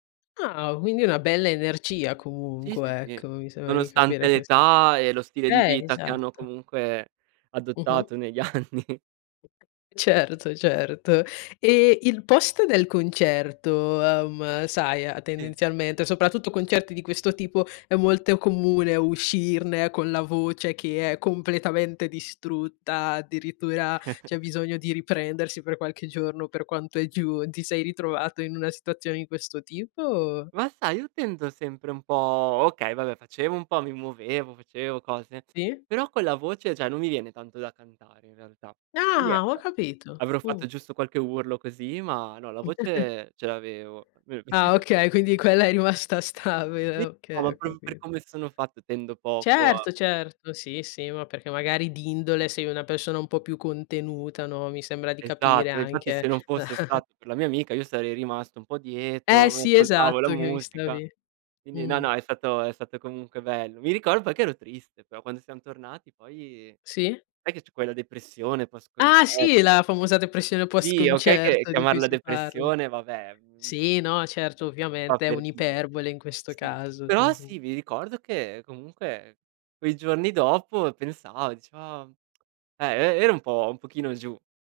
Ah! Quindi una bella energia Sì, sì, comunque, sì. ecco, mi sembra di capire Nonostante che se età e lo stile di Eh, vita che hanno esatto. comunque Mh-mh. adottato negli anni. Certo, certo. E il post del concerto, uhm, sai Sì. tendenzialmente, soprattutto concerti di questo tipo, è molto comune uscirne con la voce che è completamente distrutta, addirittura c'è bisogno di riprendersi per qualche giorno per quanto è giù, ti sei ritrovato in una situazione di questo tipo, o? Ma sai, io tendo sempre un po' okay, vabbè facevo un po' mi muovevo, facevo cose. Sì. Però con la voce già non mi viene tanto da cantare in realtà. E Ah, ho niente, capito. avrò Mh. fatto giusto qualche urlo così, ma no, la voce ce l'avevo. Ah, [unintelligible] okay. Quindi quella è rimasta stabile, okay, ho [unintelligible] per capit come sono fatto tendo poco a Certo, certo. Sì, sì, ma perché magari di indole sei una persona un po' più contenuta, no, mi sembra di capire Esatto. E infatti se anche. non fosse stato per la mia amica io sarei rimasto un po' Eh, dietro, mi sì, ascoltavo la esatto che mi musica. stavi Quindi, no, mh-mh. no, è stato è stato comunque bello. Mi ricordo che ero triste, però quando siam tornati poi Sì. sai che c'è quella depressione post Ah, concerto sì, che la famosa depressione Sì, okay che post-concerto di cui chiamarla si parla. depressione vabbè, mhmm Sì, no, certo, fa ovviamente è per dire un'iperbole in questo Sì. caso. Però Mh-mh. sì, mi ricordo che comunque quei giorni dopo pensava, dicevo: "ah" e e era un po' un pochino giù.